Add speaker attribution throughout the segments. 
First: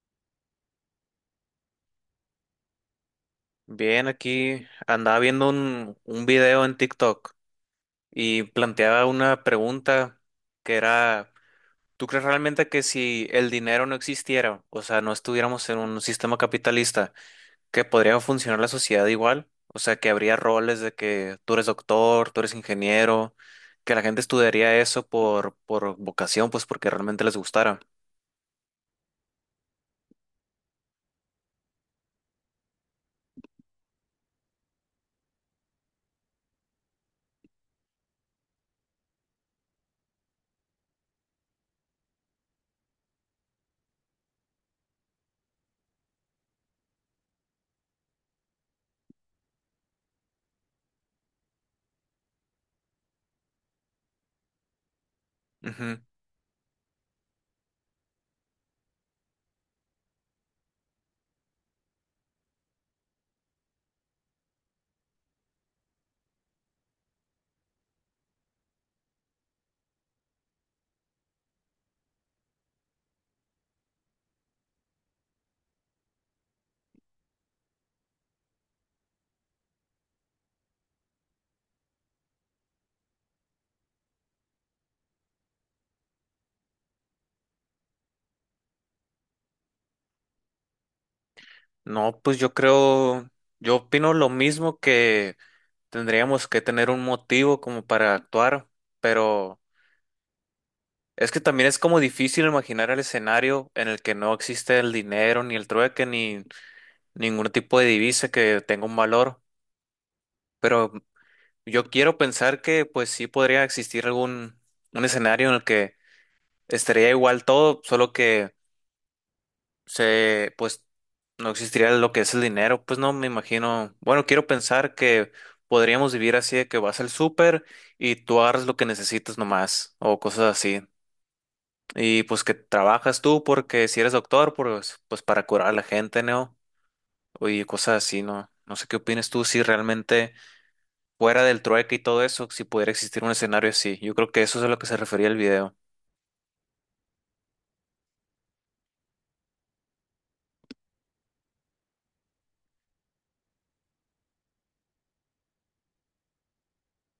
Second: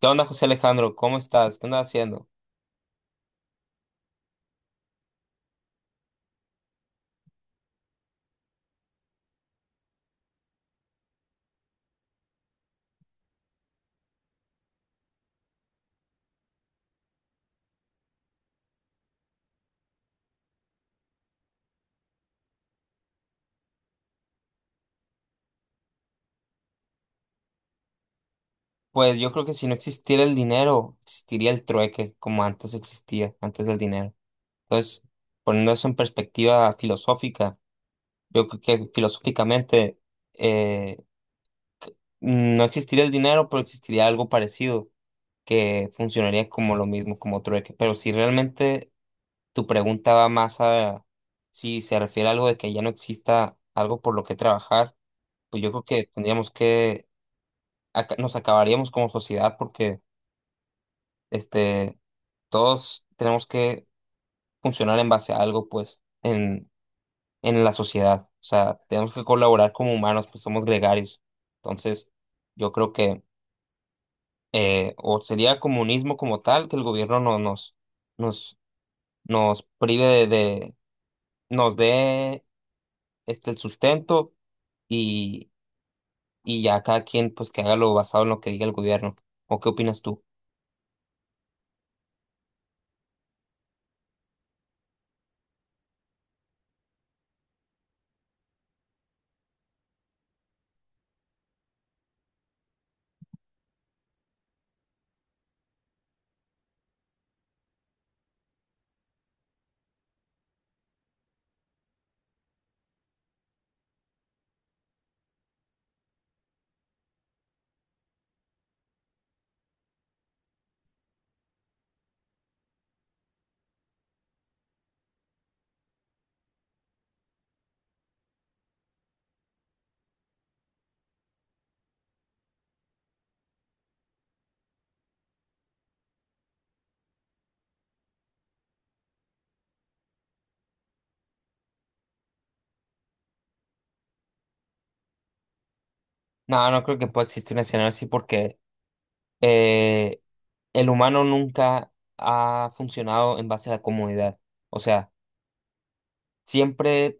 Speaker 1: ¿Qué onda, José Alejandro? ¿Cómo estás? ¿Qué andas haciendo?
Speaker 2: Bien, aquí andaba viendo un video en TikTok y planteaba una pregunta que era, ¿tú crees realmente que si el dinero no existiera, o sea, no estuviéramos en un sistema capitalista, que podría funcionar la sociedad igual? O sea, que habría roles de que tú eres doctor, tú eres ingeniero, que la gente estudiaría eso por vocación, pues porque realmente les gustara.
Speaker 1: Pues yo creo que si no existiera el dinero, existiría el trueque, como antes existía, antes del dinero. Entonces, poniendo eso en perspectiva filosófica, yo creo que filosóficamente eh, no existiría el dinero, pero existiría algo parecido que funcionaría como lo mismo, como trueque. Pero si realmente tu pregunta va más a si se refiere a algo de que ya no exista algo por lo que trabajar, pues yo creo
Speaker 2: Ujú.
Speaker 1: que tendríamos que nos acabaríamos como sociedad porque este, todos tenemos que funcionar en base a algo, pues, en la sociedad. O sea, tenemos que colaborar como humanos, pues somos gregarios. Entonces, yo creo que o sería comunismo como tal, que el gobierno no, nos, nos, nos prive nos dé el sustento y, y ya cada quien pues que haga lo basado en lo que diga el gobierno. ¿O qué opinas tú?
Speaker 2: No, pues yo creo, yo opino lo mismo. Tendríamos que tener un motivo como para actuar, pero es que también es como difícil imaginar el escenario en el que no existe el dinero, ni el trueque, ni ningún tipo de divisa que tenga un valor. Pero yo quiero pensar que pues sí podría existir algún un escenario en el que estaría igual todo, solo que se, pues no existiría lo que es el dinero, pues no me imagino. Bueno, quiero pensar que podríamos vivir así de que vas al súper y tú agarras lo que necesitas nomás o cosas así. Y pues que trabajas tú porque si eres doctor, pues, pues para curar a la gente, ¿no? Y cosas así, ¿no? No sé qué opinas tú si realmente fuera del trueque y todo eso, si pudiera existir un escenario así. Yo creo que eso es a lo que se refería el video.
Speaker 1: No, no creo que pueda existir un escenario así porque eh, el humano nunca ha funcionado en base a la comodidad. O sea, siempre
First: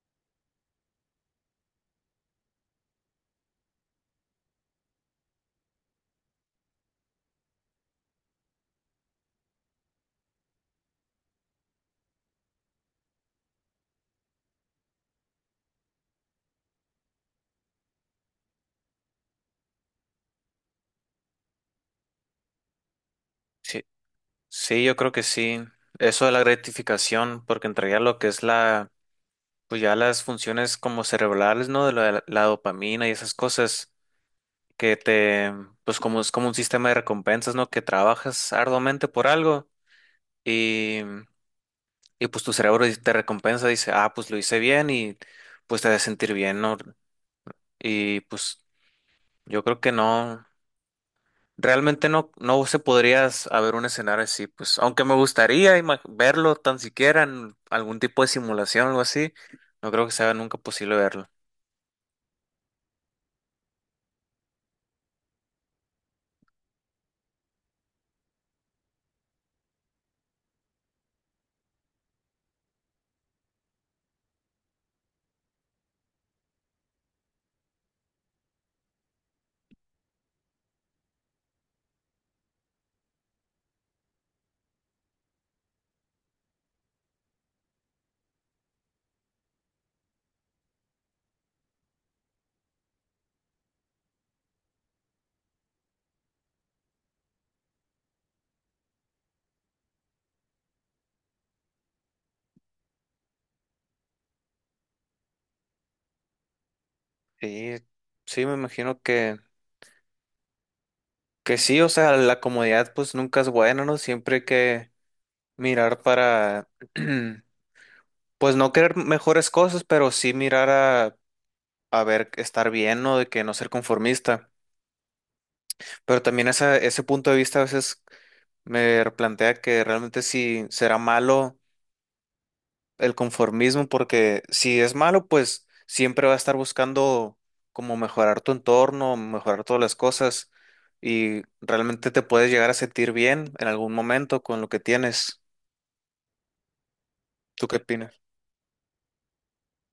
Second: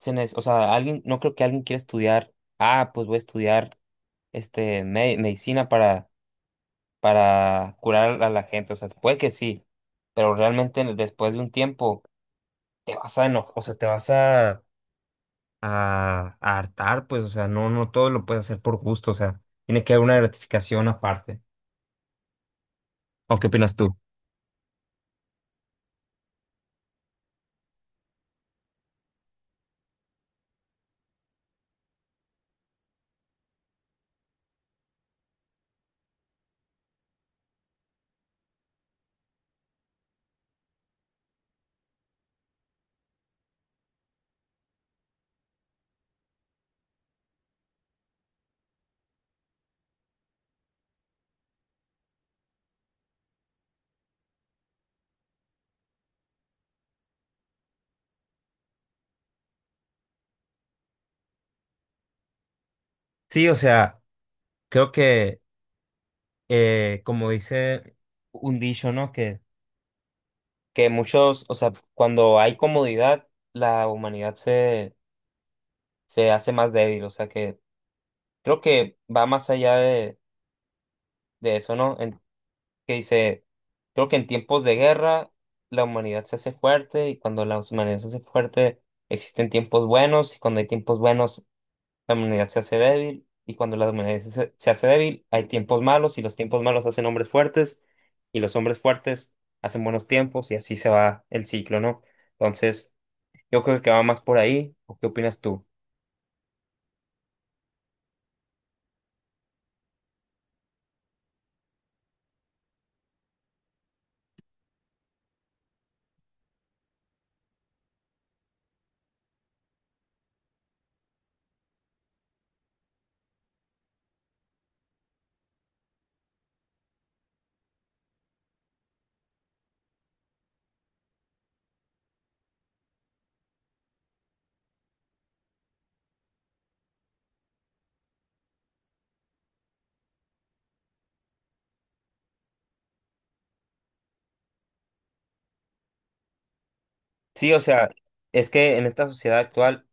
Speaker 1: o sea, alguien, no creo que alguien quiera estudiar, ah, pues voy a estudiar medicina para curar a la gente. O sea, puede que sí, pero realmente después de un tiempo te vas a enojar, o sea, te vas a hartar, pues, o sea, no, no todo lo puedes hacer por gusto, o sea, tiene que haber una gratificación aparte. ¿O qué opinas
Speaker 2: Sí,
Speaker 1: tú?
Speaker 2: sí, yo creo que sí. Eso de la gratificación, porque entraría lo que es la, pues ya las funciones como cerebrales, ¿no? De la dopamina y esas cosas que te, pues como es como un sistema de recompensas, ¿no? Que trabajas arduamente por algo y, y pues tu cerebro te recompensa, dice, ah, pues lo hice bien y pues te hace sentir bien, ¿no? Y pues yo creo que no, realmente no, no se podría haber un escenario así, pues aunque me gustaría verlo tan siquiera en algún tipo de simulación o algo así, no creo que sea nunca posible verlo.
Speaker 1: Sí, o sea, creo que como dice un dicho, ¿no? Que muchos, o sea, cuando hay comodidad, la humanidad se hace más débil, o sea, que creo que va más allá de eso, ¿no? Que dice, creo que en tiempos de guerra la humanidad se hace fuerte y cuando la humanidad se hace fuerte existen tiempos buenos y cuando hay tiempos buenos la humanidad se hace débil y cuando la humanidad se hace débil hay tiempos malos y los tiempos malos hacen hombres fuertes y los hombres fuertes hacen buenos tiempos y así se va el ciclo, ¿no? Entonces, yo creo que va más por ahí, ¿o qué opinas tú?
Speaker 2: Sí, sí, me imagino que sí, o sea, la comodidad pues nunca es buena, ¿no? Siempre hay que mirar para, pues no querer mejores cosas, pero sí mirar a ver, estar bien, ¿no? De que no ser conformista. Pero también esa, ese punto de vista a veces me replantea que realmente si será malo, el conformismo, porque si es malo, pues siempre va a estar buscando como mejorar tu entorno, mejorar todas las cosas y realmente te puedes llegar a sentir bien en algún momento con lo que tienes.
Speaker 1: Sí, o
Speaker 2: ¿Tú qué
Speaker 1: sea,
Speaker 2: opinas?
Speaker 1: es que en esta sociedad actual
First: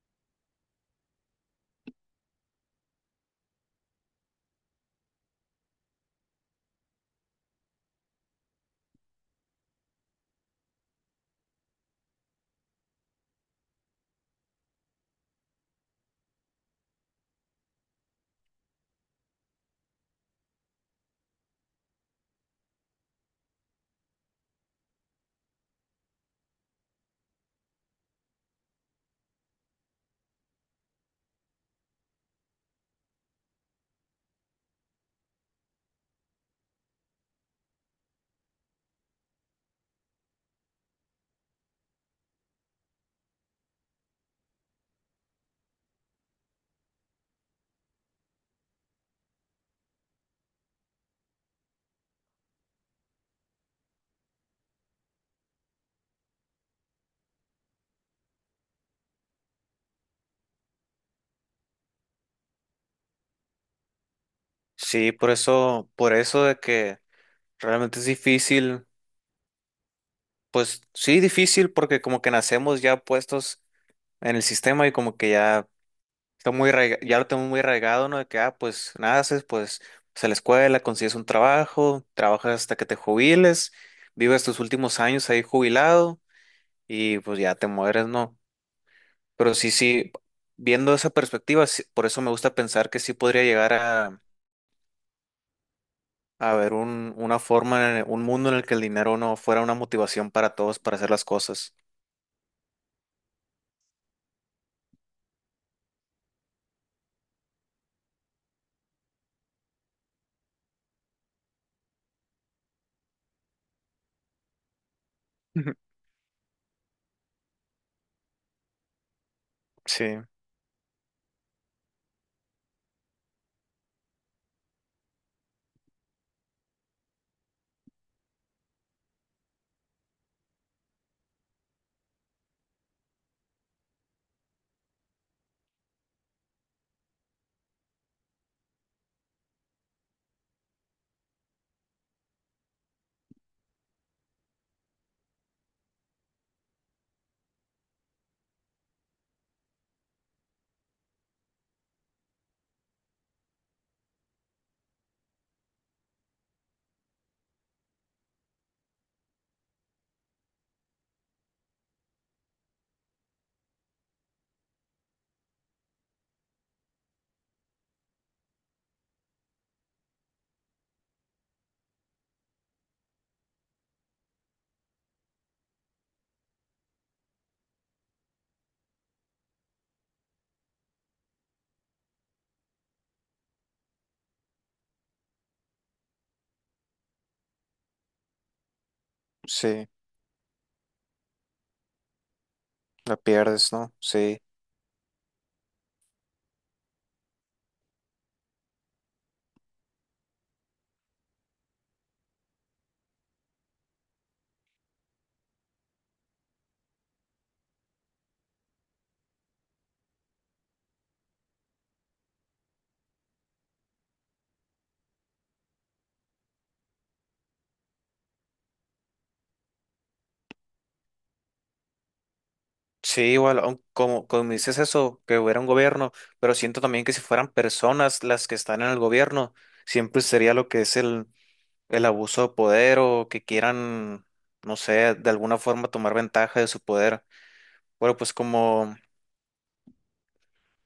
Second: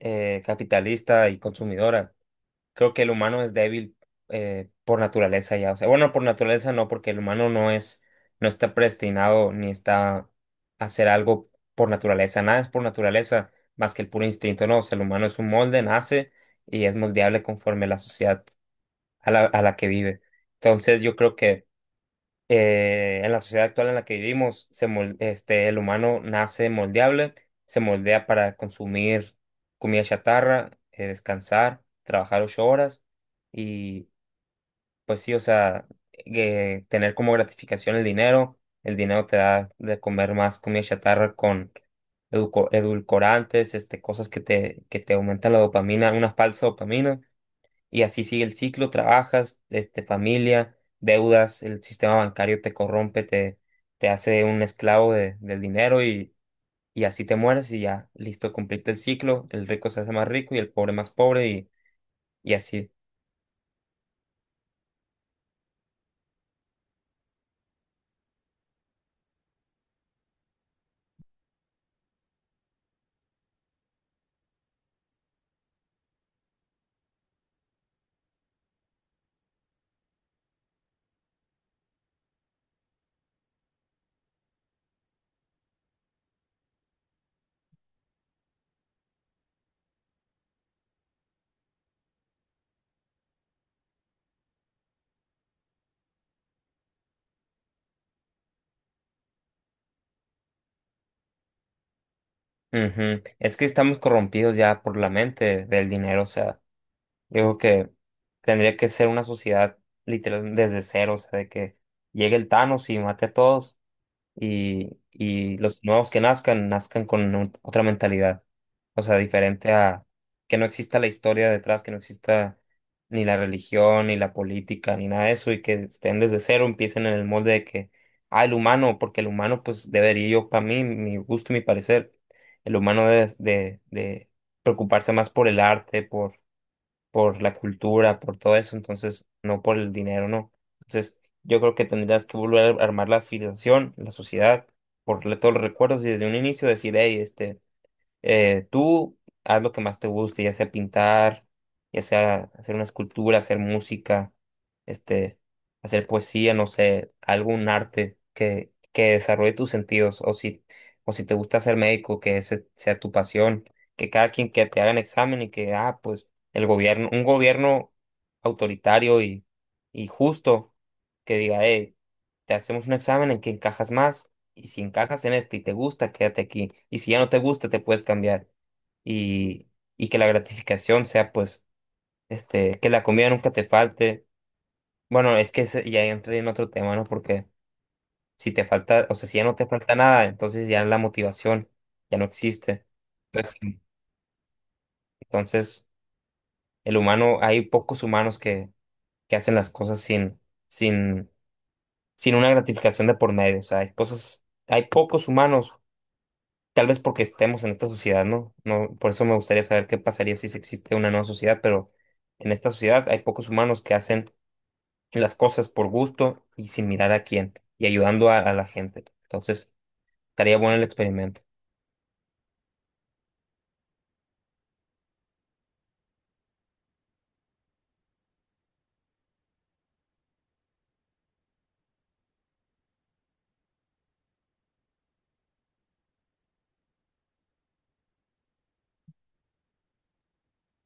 Speaker 1: capitalista y consumidora, creo que el humano es débil por naturaleza ya. O sea, bueno, por naturaleza no, porque el humano no es, no está predestinado ni está a hacer algo por naturaleza. Nada es por naturaleza más que el puro instinto, no. O sea, el humano es un molde, nace y es moldeable conforme la sociedad a a la que vive. Entonces, yo creo que en la sociedad actual en la que vivimos, el humano nace moldeable, se moldea para consumir comida chatarra, descansar, trabajar ocho horas y pues sí, o sea, que tener como gratificación el dinero te da de comer más comida chatarra con edulcorantes, este, cosas que te aumentan la dopamina, una falsa dopamina y así sigue el ciclo, trabajas, este, familia, deudas, el sistema bancario te corrompe, te hace un esclavo del dinero y así te mueres y ya, listo, cumpliste el ciclo, el rico se hace más rico y el pobre más pobre y así.
Speaker 2: Sí, por eso de que realmente es difícil, pues sí, difícil porque como que nacemos ya puestos en el sistema y como que ya ya lo tengo muy arraigado, ¿no? De que, ah, pues naces, pues vas a la escuela, consigues un trabajo, trabajas hasta que te jubiles, vives tus últimos años ahí jubilado y pues ya te mueres, ¿no? Pero sí, sí, viendo esa perspectiva, por eso me gusta pensar que sí podría llegar a haber una forma, un mundo en el que el dinero no fuera una motivación para todos para hacer las cosas.
Speaker 1: Ujú. Es que estamos corrompidos ya por la mente del dinero, o sea, yo creo que tendría que ser una sociedad literal desde cero, o sea, de que llegue el Thanos y mate a todos, y los nuevos que nazcan, nazcan con otra mentalidad. O sea, diferente a
Speaker 2: Sí,
Speaker 1: que no exista la historia detrás, que no exista ni la religión, ni la política, ni nada de eso, y que estén desde cero, empiecen en el molde de que, ah, el humano, porque el humano, pues debería yo, para mí, mi gusto y mi parecer, el humano debe de preocuparse más por el arte, por la cultura, por todo eso, entonces no por el dinero, no. Entonces yo creo que tendrías que volver a armar la civilización, la sociedad, por todos los recuerdos y desde un inicio decir, hey, este, tú haz lo que más te guste, ya sea pintar, ya sea hacer una escultura, hacer música, este, hacer poesía, no sé, algún arte que desarrolle tus sentidos, o si te gusta ser médico, que ese sea tu pasión, que cada quien que te hagan examen y que, ah, pues el gobierno, un gobierno autoritario y justo que diga, hey, te hacemos un examen en que encajas más y si encajas en esto y te gusta, quédate aquí. Y si ya no te gusta, te puedes cambiar. Y, y que la gratificación sea, pues, este, que la comida nunca te falte. Bueno, es que ya entré en otro tema, ¿no? Porque si te falta, o sea, si ya no te
Speaker 2: sí,
Speaker 1: falta nada, entonces ya la motivación ya no existe.
Speaker 2: la
Speaker 1: Pues,
Speaker 2: pierdes,
Speaker 1: sí.
Speaker 2: ¿no? Sí.
Speaker 1: Entonces, el humano, hay pocos humanos que hacen las cosas sin, sin una gratificación de por medio. O sea, hay cosas, hay pocos humanos. Tal vez porque estemos en esta sociedad, ¿no? No, por eso me gustaría saber qué pasaría si se existe una nueva sociedad, pero en esta sociedad hay pocos humanos que hacen las cosas por gusto y sin mirar a quién y ayudando a la gente. Entonces, estaría bueno el experimento.
Speaker 2: Sí, igual, aun como, como dices eso, que hubiera un gobierno, pero siento también que si fueran personas las que están en el gobierno, siempre sería lo que es el abuso de poder o que quieran, no sé, de alguna forma tomar ventaja de su poder. Bueno, pues como,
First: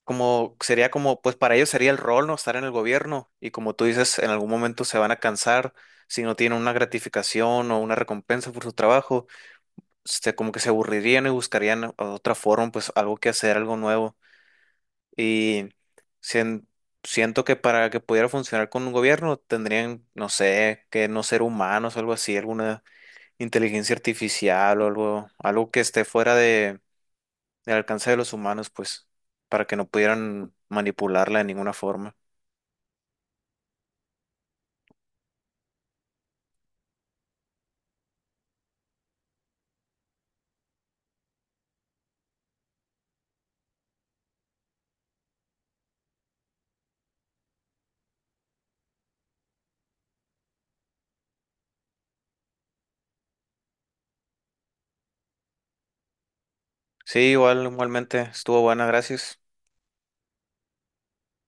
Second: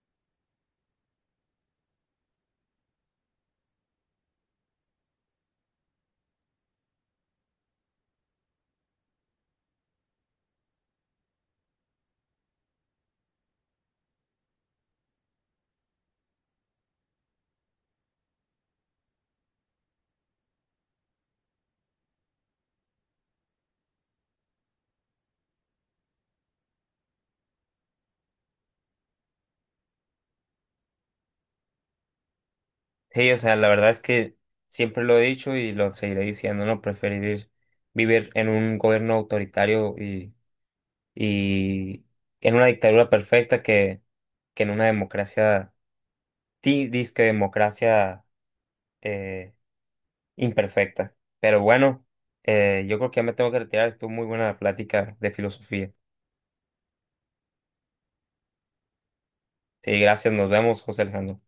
Speaker 2: como sería como, pues para ellos sería el rol, ¿no? Estar en el gobierno y como tú dices, en algún momento se van a cansar si no tienen una gratificación o una recompensa por su trabajo, este, como que se aburrirían y buscarían otra forma, pues algo que hacer, algo nuevo. Y sien- siento que para que pudiera funcionar con un gobierno tendrían, no sé, que no ser humanos o algo así, alguna inteligencia artificial o algo, algo que esté fuera de, del alcance de los humanos, pues, para que no pudieran manipularla de ninguna forma.
Speaker 1: Sí, o sea, la verdad es que siempre lo he dicho y lo seguiré diciendo, ¿no? Preferir vivir en un gobierno autoritario y en una dictadura perfecta que en una democracia, ti, disque democracia, eh, imperfecta. Pero bueno, yo creo que ya me tengo que retirar. Estuvo muy buena la plática de filosofía.
Speaker 2: Sí, igual, igualmente, estuvo buena, gracias.
Speaker 1: Sí, gracias. Nos vemos, José Alejandro.